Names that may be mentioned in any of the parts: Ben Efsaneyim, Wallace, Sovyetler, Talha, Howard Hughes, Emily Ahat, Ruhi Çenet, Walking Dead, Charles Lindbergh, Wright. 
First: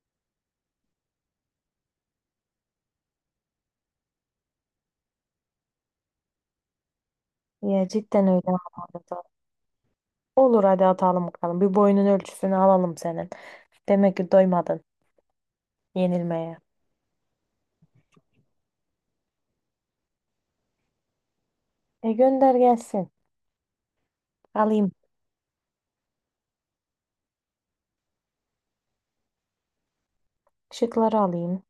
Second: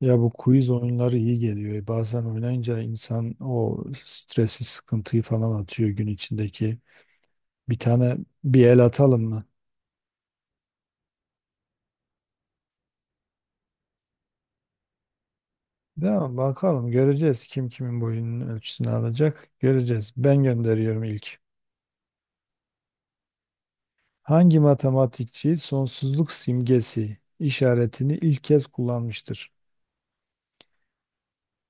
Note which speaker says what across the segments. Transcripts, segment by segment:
Speaker 1: Ya bu quiz oyunları iyi geliyor. Bazen oynayınca insan o stresi, sıkıntıyı falan atıyor gün içindeki. Bir
Speaker 2: Ya
Speaker 1: tane
Speaker 2: cidden öyle ama
Speaker 1: bir el
Speaker 2: arada.
Speaker 1: atalım mı?
Speaker 2: Olur hadi atalım bakalım. Bir boyunun ölçüsünü alalım senin. Demek ki doymadın
Speaker 1: Ya
Speaker 2: yenilmeye.
Speaker 1: bakalım göreceğiz kim kimin boyunun ölçüsünü alacak. Göreceğiz. Ben gönderiyorum ilk.
Speaker 2: E, gönder gelsin.
Speaker 1: Hangi
Speaker 2: Alayım.
Speaker 1: matematikçi sonsuzluk simgesi işaretini ilk kez kullanmıştır?
Speaker 2: Şıkları alayım.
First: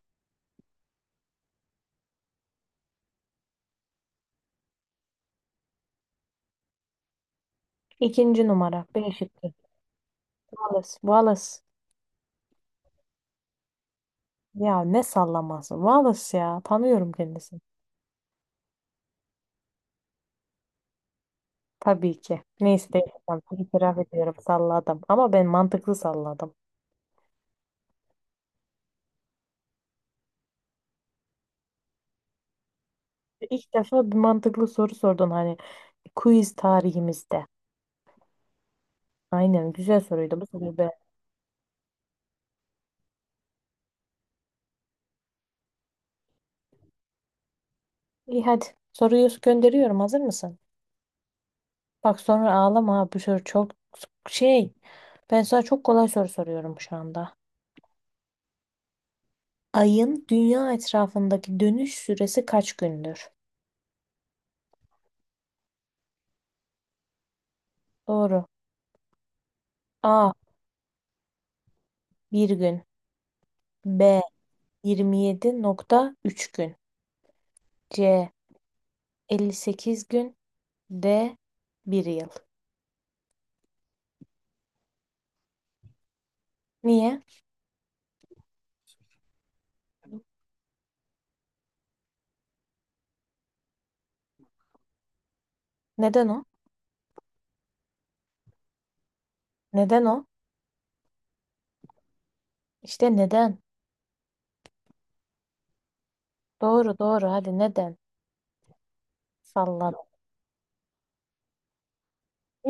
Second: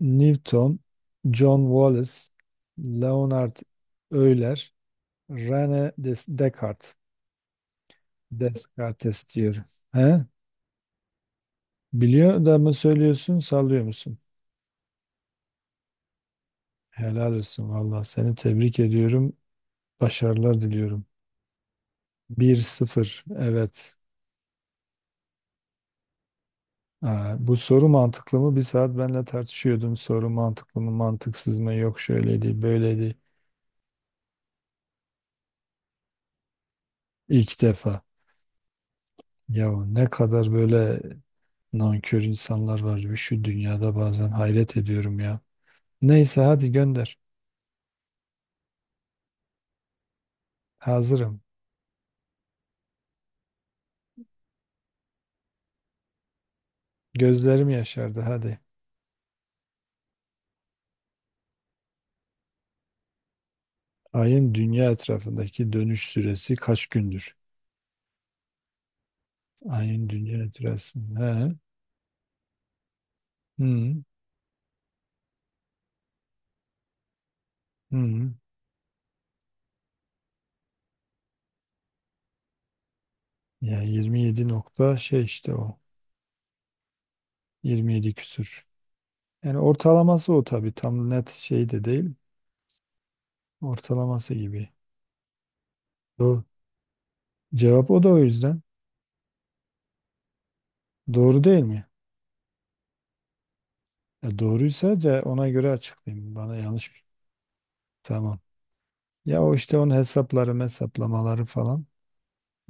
Speaker 1: Newton, John Wallace, Leonard Euler, Descartes.
Speaker 2: İkinci numara. B
Speaker 1: Descartes
Speaker 2: şıkkı.
Speaker 1: diyorum. He?
Speaker 2: Wallace. Wallace.
Speaker 1: Biliyor da mı söylüyorsun, sallıyor musun?
Speaker 2: Ya ne sallaması. Wallace ya. Tanıyorum
Speaker 1: Helal
Speaker 2: kendisini.
Speaker 1: olsun valla. Seni tebrik ediyorum. Başarılar diliyorum.
Speaker 2: Tabii ki.
Speaker 1: Bir
Speaker 2: Neyse değil.
Speaker 1: sıfır. Evet.
Speaker 2: İtiraf ediyorum. Salladım. Ama ben mantıklı salladım.
Speaker 1: Aa, bu soru mantıklı mı? Bir saat benimle tartışıyordun. Soru mantıklı mı, mantıksız mı? Yok şöyleydi, böyleydi.
Speaker 2: İlk defa bir mantıklı soru sordun hani quiz tarihimizde.
Speaker 1: İlk defa. Ya
Speaker 2: Aynen güzel
Speaker 1: ne
Speaker 2: soruydu. Bu
Speaker 1: kadar
Speaker 2: soruyu
Speaker 1: böyle nankör insanlar var ya şu dünyada bazen hayret ediyorum ya. Neyse hadi gönder.
Speaker 2: İyi hadi. Soruyu gönderiyorum. Hazır mısın?
Speaker 1: Hazırım.
Speaker 2: Bak sonra ağlama. Ha, Bu soru çok şey. Ben sana çok kolay soru soruyorum şu anda.
Speaker 1: Gözlerim yaşardı hadi.
Speaker 2: Ayın dünya etrafındaki dönüş süresi kaç gündür?
Speaker 1: Ayın dünya etrafındaki dönüş süresi kaç gündür?
Speaker 2: Doğru.
Speaker 1: Ayın
Speaker 2: A.
Speaker 1: dünya itirazsın. He.
Speaker 2: Bir gün.
Speaker 1: Hı.
Speaker 2: B. 27,3 gün. C.
Speaker 1: Hı.
Speaker 2: 58 gün. D. Bir yıl.
Speaker 1: Yani 27 nokta şey işte o.
Speaker 2: Niye?
Speaker 1: 27 küsür. Yani ortalaması o tabii. Tam net şey de değil. Ortalaması gibi.
Speaker 2: Neden
Speaker 1: Doğru.
Speaker 2: o?
Speaker 1: Cevap o da o yüzden.
Speaker 2: Neden o?
Speaker 1: Doğru değil mi?
Speaker 2: İşte neden?
Speaker 1: Ya doğruysa ona göre açıklayayım. Bana
Speaker 2: Doğru,
Speaker 1: yanlış.
Speaker 2: doğru, hadi neden?
Speaker 1: Tamam. Ya o işte onun
Speaker 2: Salladım.
Speaker 1: hesapları, hesaplamaları falan.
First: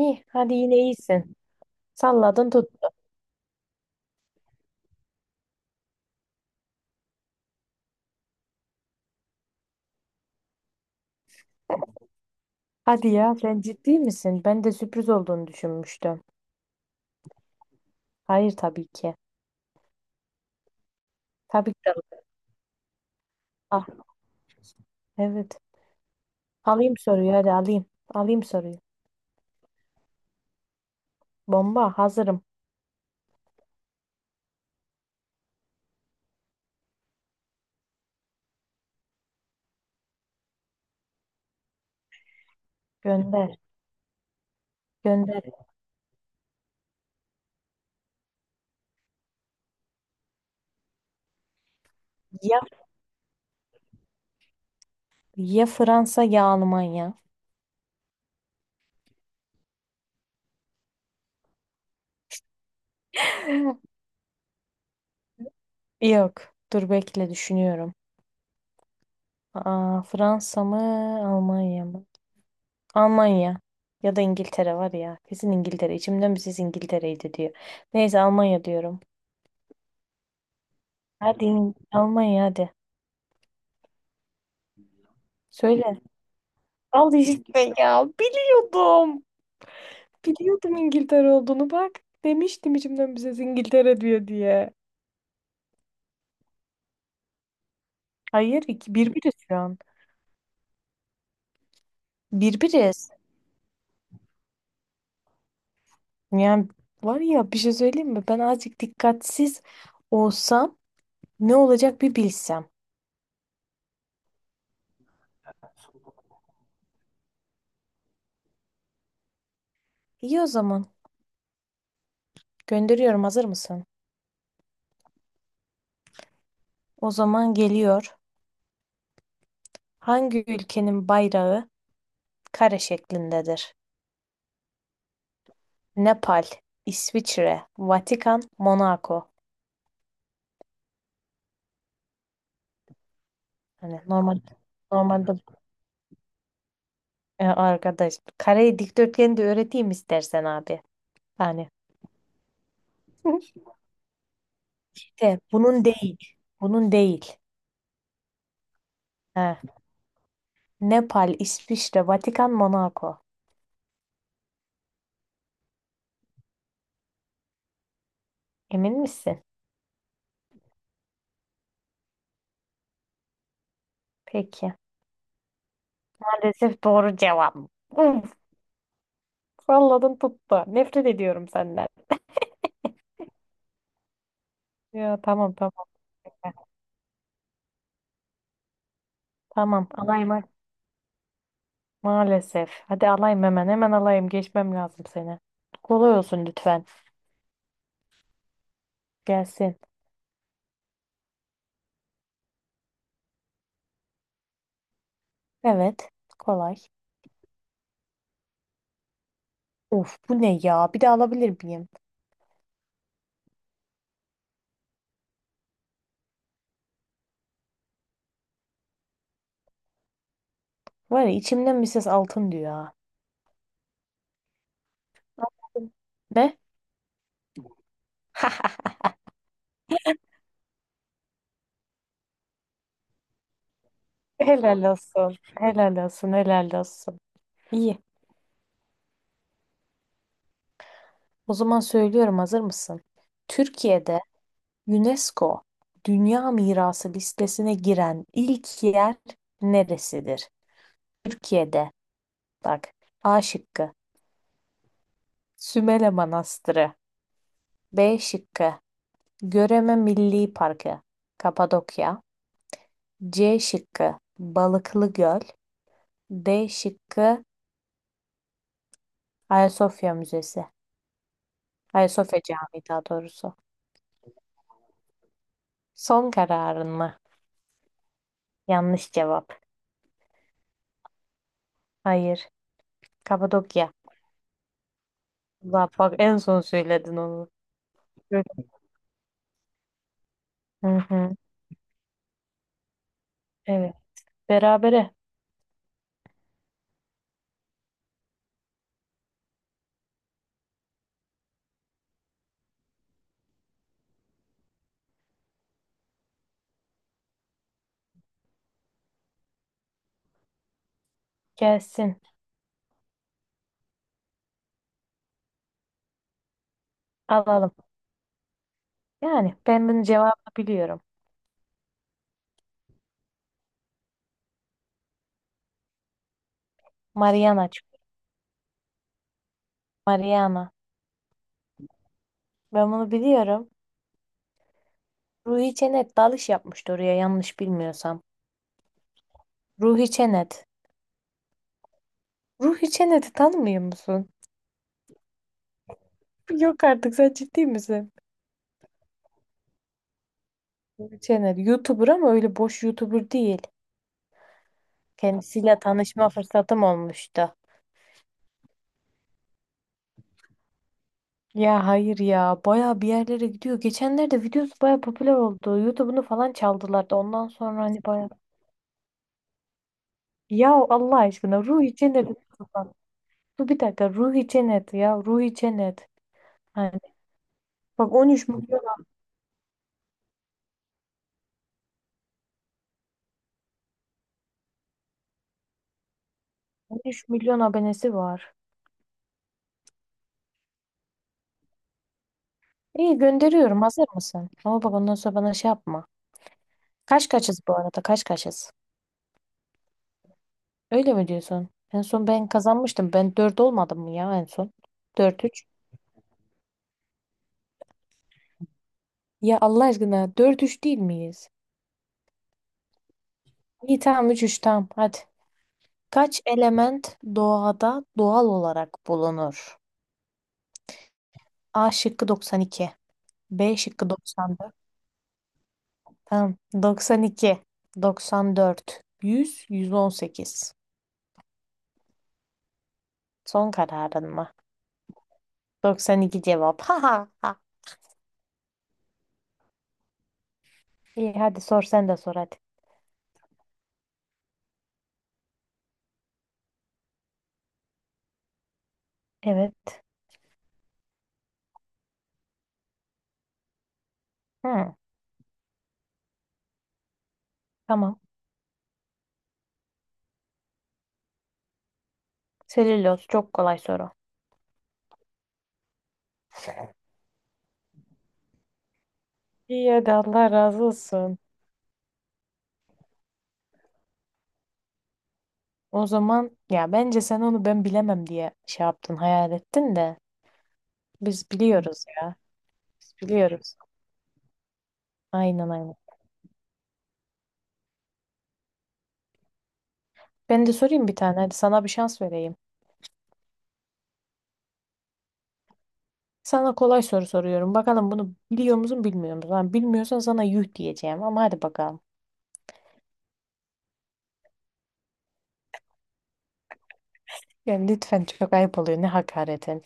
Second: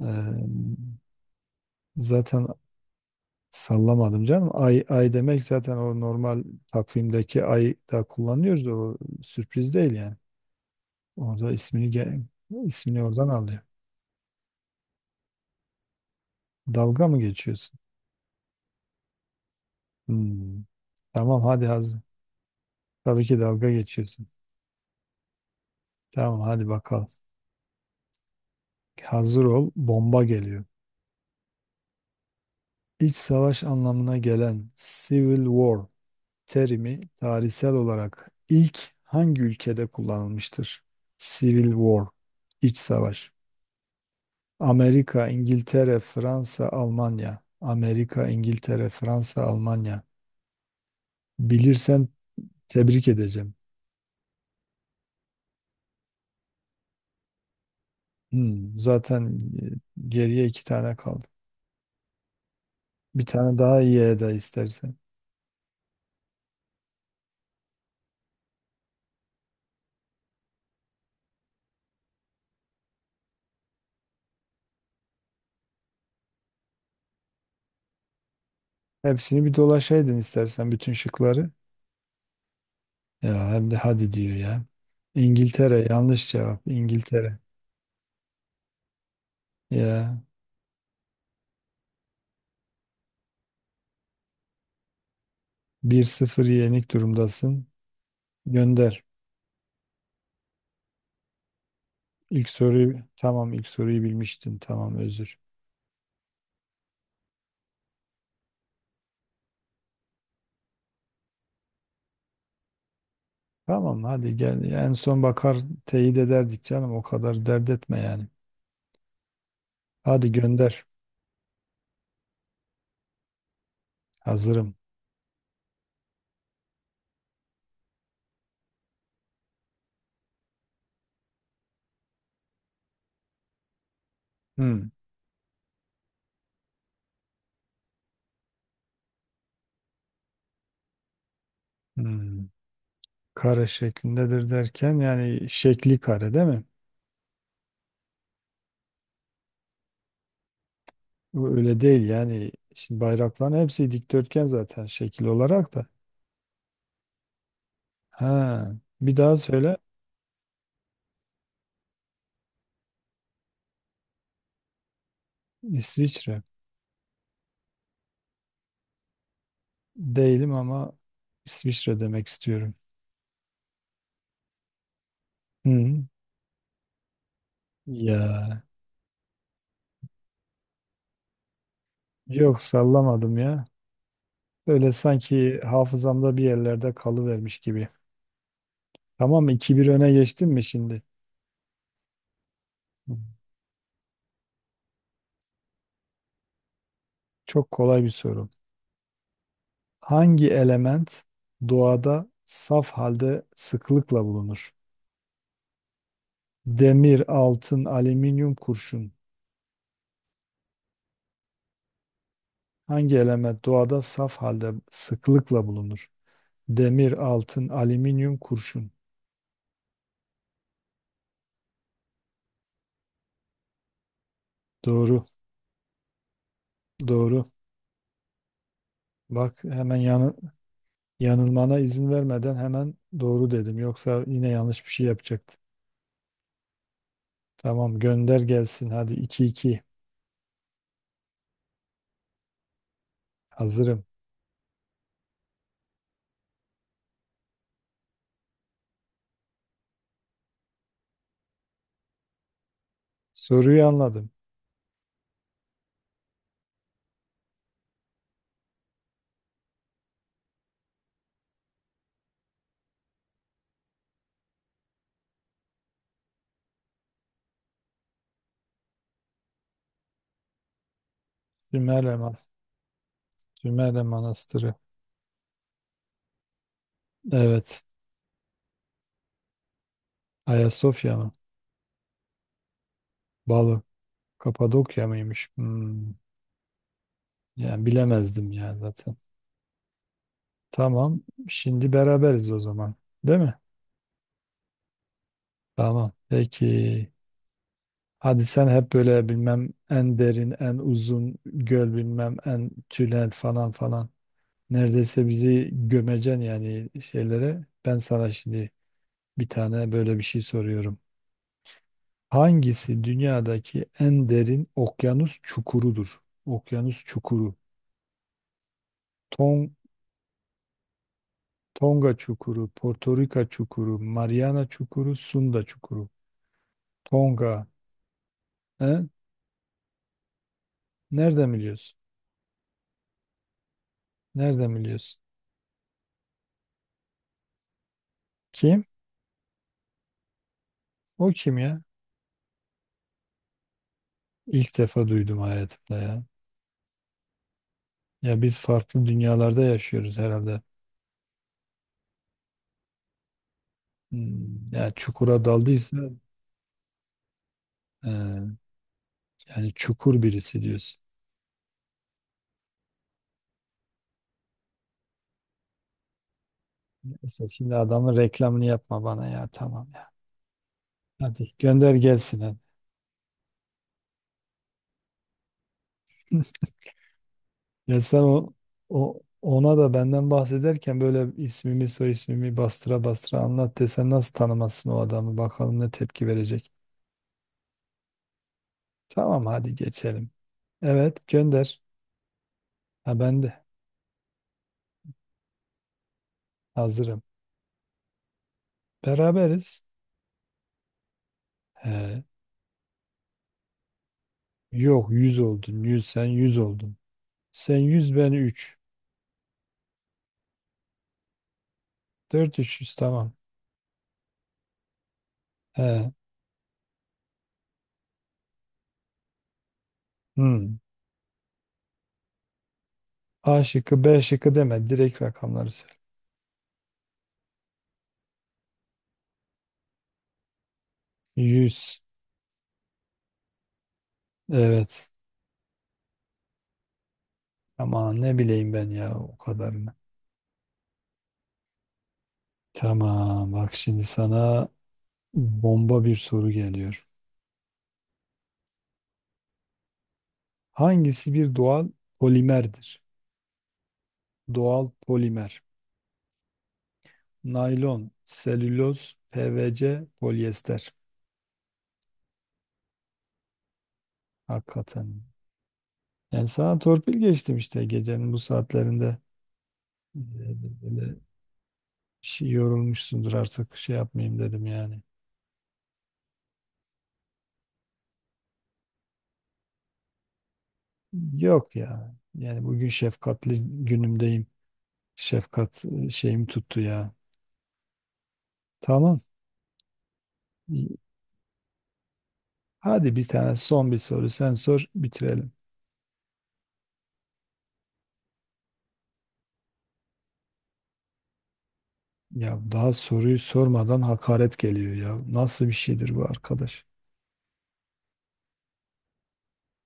Speaker 1: Ee,
Speaker 2: hadi yine iyisin.
Speaker 1: zaten
Speaker 2: Salladın tut.
Speaker 1: sallamadım canım. Ay, ay demek zaten o normal takvimdeki ay da kullanıyoruz. O sürpriz değil yani. Orada ismini ge- ismini
Speaker 2: Hadi
Speaker 1: oradan
Speaker 2: ya
Speaker 1: alıyor.
Speaker 2: sen ciddi misin? Ben de sürpriz olduğunu düşünmüştüm.
Speaker 1: Dalga mı geçiyorsun?
Speaker 2: Hayır tabii ki.
Speaker 1: Hmm, Tamam hadi
Speaker 2: Tabii ki.
Speaker 1: hazır. Tabii ki dalga
Speaker 2: Ah
Speaker 1: geçiyorsun.
Speaker 2: evet.
Speaker 1: Tamam hadi
Speaker 2: Alayım
Speaker 1: bakalım.
Speaker 2: soruyu hadi alayım. Alayım soruyu.
Speaker 1: Hazır ol, bomba geliyor.
Speaker 2: Bomba hazırım.
Speaker 1: İç savaş anlamına gelen Civil War terimi tarihsel olarak ilk hangi ülkede kullanılmıştır? Civil War, iç savaş.
Speaker 2: Gönder.
Speaker 1: Amerika,
Speaker 2: Gönder.
Speaker 1: İngiltere, Fransa, Almanya. Amerika, İngiltere, Fransa, Almanya. Bilirsen
Speaker 2: Ya,
Speaker 1: tebrik edeceğim.
Speaker 2: ya Fransa ya Almanya.
Speaker 1: Zaten geriye iki tane kaldı. Bir tane daha iyi eda istersen.
Speaker 2: Yok. Dur bekle düşünüyorum. Aa, Fransa mı Almanya mı? Almanya. Ya da İngiltere var ya. Kesin İngiltere. İçimden bir ses İngiltere'ydi diyor. Neyse Almanya diyorum.
Speaker 1: Hepsini bir dolaşaydın istersen bütün
Speaker 2: Hadi
Speaker 1: şıkları.
Speaker 2: Almanya hadi.
Speaker 1: Ya hem de hadi diyor ya. İngiltere
Speaker 2: Söyle.
Speaker 1: yanlış cevap.
Speaker 2: Al
Speaker 1: İngiltere.
Speaker 2: işte ya. Biliyordum.
Speaker 1: Ya
Speaker 2: Biliyordum İngiltere olduğunu bak. Demiştim içimden bize İngiltere diyor diye.
Speaker 1: bir sıfır yenik durumdasın.
Speaker 2: Hayır, iki,
Speaker 1: Gönder.
Speaker 2: birbiriz şu an.
Speaker 1: İlk soruyu
Speaker 2: Birbiriz.
Speaker 1: tamam, ilk soruyu bilmiştin. Tamam özür.
Speaker 2: Yani var ya bir şey söyleyeyim mi? Ben azıcık dikkatsiz olsam ne olacak bir bilsem.
Speaker 1: Tamam hadi gel. En son bakar teyit ederdik canım. O kadar dert etme yani. Hadi
Speaker 2: İyi o
Speaker 1: gönder.
Speaker 2: zaman. Gönderiyorum hazır mısın?
Speaker 1: Hazırım.
Speaker 2: O zaman geliyor. Hangi ülkenin bayrağı kare şeklindedir?
Speaker 1: Hmm.
Speaker 2: Nepal, İsviçre, Vatikan, Monaco.
Speaker 1: Hmm. Kare
Speaker 2: Hani
Speaker 1: şeklindedir derken
Speaker 2: normalde,
Speaker 1: yani şekli kare değil mi?
Speaker 2: E, arkadaş kare dikdörtgeni de öğreteyim istersen abi.
Speaker 1: Bu
Speaker 2: Yani
Speaker 1: öyle değil yani. Şimdi bayrakların hepsi dikdörtgen zaten şekil
Speaker 2: de,
Speaker 1: olarak da.
Speaker 2: bunun değil. Bunun değil.
Speaker 1: Ha, bir daha
Speaker 2: Ha.
Speaker 1: söyle.
Speaker 2: Nepal, İsviçre, Vatikan, Monaco.
Speaker 1: İsviçre.
Speaker 2: Emin misin?
Speaker 1: Değilim ama İsviçre demek istiyorum.
Speaker 2: Peki.
Speaker 1: Hı.
Speaker 2: Maalesef doğru cevap. Uf,
Speaker 1: Ya
Speaker 2: salladın tuttu. Nefret ediyorum senden.
Speaker 1: yok sallamadım ya. Böyle
Speaker 2: Ya tamam,
Speaker 1: sanki
Speaker 2: tamam.
Speaker 1: hafızamda bir
Speaker 2: Ya.
Speaker 1: yerlerde kalıvermiş gibi. Tamam mı? İki bir
Speaker 2: Tamam
Speaker 1: öne
Speaker 2: alayım. Ha.
Speaker 1: geçtim mi şimdi?
Speaker 2: Maalesef. Hadi
Speaker 1: Hı.
Speaker 2: alayım hemen. Hemen alayım. Geçmem lazım seni. Kolay olsun lütfen.
Speaker 1: Çok kolay bir soru.
Speaker 2: Gelsin.
Speaker 1: Hangi element doğada saf halde sıklıkla bulunur?
Speaker 2: Evet. Kolay.
Speaker 1: Demir, altın, alüminyum, kurşun.
Speaker 2: Of bu ne ya? Bir de alabilir miyim?
Speaker 1: Hangi element doğada saf halde sıklıkla bulunur? Demir, altın, alüminyum, kurşun.
Speaker 2: Var ya içimden bir ses altın diyor ha.
Speaker 1: Doğru,
Speaker 2: Ne?
Speaker 1: doğru. Bak hemen yanılmana izin vermeden hemen doğru dedim. Yoksa yine
Speaker 2: Helal
Speaker 1: yanlış bir şey
Speaker 2: olsun.
Speaker 1: yapacaktım.
Speaker 2: Helal olsun. Helal olsun. İyi.
Speaker 1: Tamam gönder gelsin. Hadi iki iki.
Speaker 2: O zaman söylüyorum hazır mısın?
Speaker 1: Hazırım.
Speaker 2: Türkiye'de UNESCO Dünya Mirası listesine giren ilk yer neresidir? Türkiye'de bak. A
Speaker 1: Soruyu
Speaker 2: şıkkı
Speaker 1: anladım.
Speaker 2: Sümele Manastırı. B şıkkı Göreme Milli Parkı, Kapadokya. C şıkkı Balıklı Göl. D şıkkı Ayasofya Müzesi. Hayır,
Speaker 1: Sümerle,
Speaker 2: Sofya
Speaker 1: Mas
Speaker 2: Camii daha doğrusu.
Speaker 1: Sümerle Manastırı.
Speaker 2: Son kararın mı?
Speaker 1: Evet.
Speaker 2: Yanlış cevap.
Speaker 1: Ayasofya mı?
Speaker 2: Hayır.
Speaker 1: Balı.
Speaker 2: Kapadokya.
Speaker 1: Kapadokya mıymış?
Speaker 2: Allah,
Speaker 1: Hmm.
Speaker 2: bak en son söyledin onu.
Speaker 1: Yani bilemezdim
Speaker 2: Şöyle.
Speaker 1: ya zaten.
Speaker 2: Hı
Speaker 1: Tamam.
Speaker 2: hı.
Speaker 1: Şimdi beraberiz o zaman. Değil mi?
Speaker 2: Evet. Berabere
Speaker 1: Tamam. Peki. Hadi sen hep böyle bilmem en derin, en uzun göl bilmem en tünel falan falan. Neredeyse bizi gömeceksin yani şeylere. Ben sana şimdi bir tane böyle bir şey soruyorum.
Speaker 2: gelsin.
Speaker 1: Hangisi dünyadaki en derin okyanus çukurudur? Okyanus çukuru.
Speaker 2: Alalım. Yani
Speaker 1: Ton
Speaker 2: ben bunun cevabını biliyorum.
Speaker 1: Tonga çukuru, Porto Rica çukuru, Mariana çukuru, Sunda çukuru. Tonga.
Speaker 2: Mariana.
Speaker 1: He?
Speaker 2: Mariana.
Speaker 1: Nereden biliyorsun?
Speaker 2: Ben bunu biliyorum.
Speaker 1: Nereden biliyorsun?
Speaker 2: Ruhi Çenet dalış yapmıştı oraya yanlış bilmiyorsam.
Speaker 1: Kim?
Speaker 2: Ruhi Çenet.
Speaker 1: O kim ya?
Speaker 2: Ruhi Çenet'i tanımıyor musun?
Speaker 1: İlk defa duydum hayatımda ya.
Speaker 2: Yok artık sen ciddi misin?
Speaker 1: Ya biz farklı dünyalarda yaşıyoruz herhalde.
Speaker 2: Ruhi Çenet. YouTuber ama öyle boş YouTuber değil.
Speaker 1: Hmm, ya çukura
Speaker 2: Kendisiyle
Speaker 1: daldıysa
Speaker 2: tanışma fırsatım olmuştu.
Speaker 1: e, yani çukur birisi diyorsun.
Speaker 2: Ya hayır ya baya bir yerlere gidiyor. Geçenlerde videosu baya popüler oldu. YouTube'unu falan çaldılar da ondan
Speaker 1: Neyse şimdi
Speaker 2: sonra hani
Speaker 1: adamın
Speaker 2: baya.
Speaker 1: reklamını yapma bana ya tamam ya.
Speaker 2: Ya Allah
Speaker 1: Hadi
Speaker 2: aşkına
Speaker 1: gönder
Speaker 2: Ruhi Cennet.
Speaker 1: gelsin hadi.
Speaker 2: Dur bir dakika, Ruhi Cennet ya, Ruhi Cennet. Hani
Speaker 1: Ya
Speaker 2: bak,
Speaker 1: sen
Speaker 2: 13
Speaker 1: o,
Speaker 2: milyon
Speaker 1: O ona da benden bahsederken böyle ismimi soy ismimi bastıra bastıra anlat desen nasıl tanımasın o adamı bakalım ne tepki verecek.
Speaker 2: 13 milyon abonesi var.
Speaker 1: Tamam hadi geçelim. Evet gönder. Ha
Speaker 2: İyi,
Speaker 1: ben de
Speaker 2: gönderiyorum hazır mısın? Ama bak ondan sonra bana şey yapma.
Speaker 1: hazırım.
Speaker 2: Kaç kaçız bu arada, kaç kaçız?
Speaker 1: Beraberiz.
Speaker 2: Öyle mi diyorsun? En
Speaker 1: He.
Speaker 2: son ben kazanmıştım. Ben 4 olmadım mı ya en son?
Speaker 1: Yok 100
Speaker 2: Dört 3.
Speaker 1: oldun. Yüz, sen 100 oldun. Sen 100 ben üç,
Speaker 2: Ya Allah aşkına dört üç değil miyiz?
Speaker 1: dört üç yüz tamam.
Speaker 2: İyi tamam, üç 3, tamam hadi.
Speaker 1: He.
Speaker 2: Kaç element doğada doğal olarak bulunur?
Speaker 1: Hmm.
Speaker 2: A şıkkı 92,
Speaker 1: A
Speaker 2: B
Speaker 1: şıkkı
Speaker 2: şıkkı
Speaker 1: B şıkkı
Speaker 2: 94.
Speaker 1: deme. Direkt rakamları söyle.
Speaker 2: Tamam, 92, 94, 100, 118.
Speaker 1: Yüz.
Speaker 2: Son kararın mı?
Speaker 1: Evet.
Speaker 2: 92 cevap. Ha ha ha.
Speaker 1: Ama ne bileyim ben ya o kadarını.
Speaker 2: İyi hadi sor, sen de sor hadi.
Speaker 1: Tamam bak şimdi sana bomba bir soru geliyor.
Speaker 2: Evet.
Speaker 1: Hangisi bir doğal polimerdir? Doğal
Speaker 2: Hı,
Speaker 1: polimer. Naylon,
Speaker 2: tamam.
Speaker 1: selüloz, PVC, polyester.
Speaker 2: Selüloz çok kolay soru.
Speaker 1: Hakikaten yani sana torpil geçtim işte gecenin bu saatlerinde.
Speaker 2: İyi hadi, Allah
Speaker 1: Ee,
Speaker 2: razı
Speaker 1: Böyle
Speaker 2: olsun.
Speaker 1: şey yorulmuşsundur artık şey yapmayayım dedim yani.
Speaker 2: O zaman ya bence sen onu ben bilemem diye şey yaptın, hayal ettin de biz
Speaker 1: Yok
Speaker 2: biliyoruz
Speaker 1: ya.
Speaker 2: ya.
Speaker 1: Yani bugün
Speaker 2: Biz
Speaker 1: şefkatli
Speaker 2: biliyoruz.
Speaker 1: günümdeyim.
Speaker 2: Aynen,
Speaker 1: Şefkat
Speaker 2: aynen.
Speaker 1: şeyim tuttu ya. Tamam.
Speaker 2: Ben de sorayım bir tane. Hadi sana bir şans vereyim.
Speaker 1: Hadi bir tane son bir soru sen sor bitirelim.
Speaker 2: Sana kolay soru soruyorum. Bakalım bunu biliyor musun, bilmiyor musun? Ha, bilmiyorsan sana yuh diyeceğim ama hadi bakalım.
Speaker 1: Ya daha soruyu sormadan hakaret geliyor ya. Nasıl bir şeydir bu arkadaş?
Speaker 2: Yani lütfen, çok ayıp oluyor. Ne hakaretin.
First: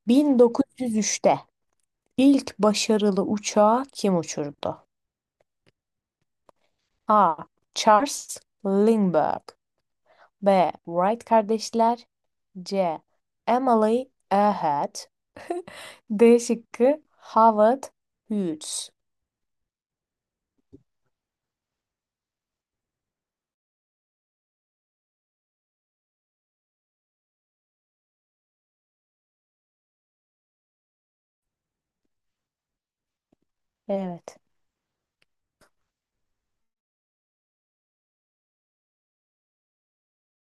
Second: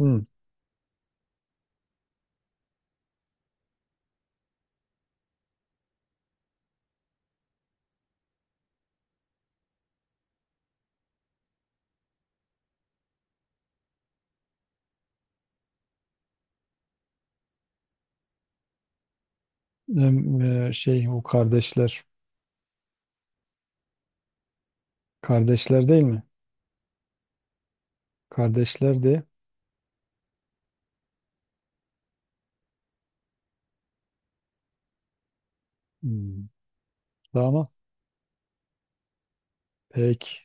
Speaker 1: Hı.
Speaker 2: 1903'te ilk başarılı uçağı kim uçurdu? A. Charles Lindbergh. B. Wright kardeşler. C. Emily Ahat. D şıkkı Howard Hughes.
Speaker 1: Şey o kardeşler. Kardeşler değil mi? Kardeşler de.
Speaker 2: Evet.
Speaker 1: Hı. Tamam. Peki.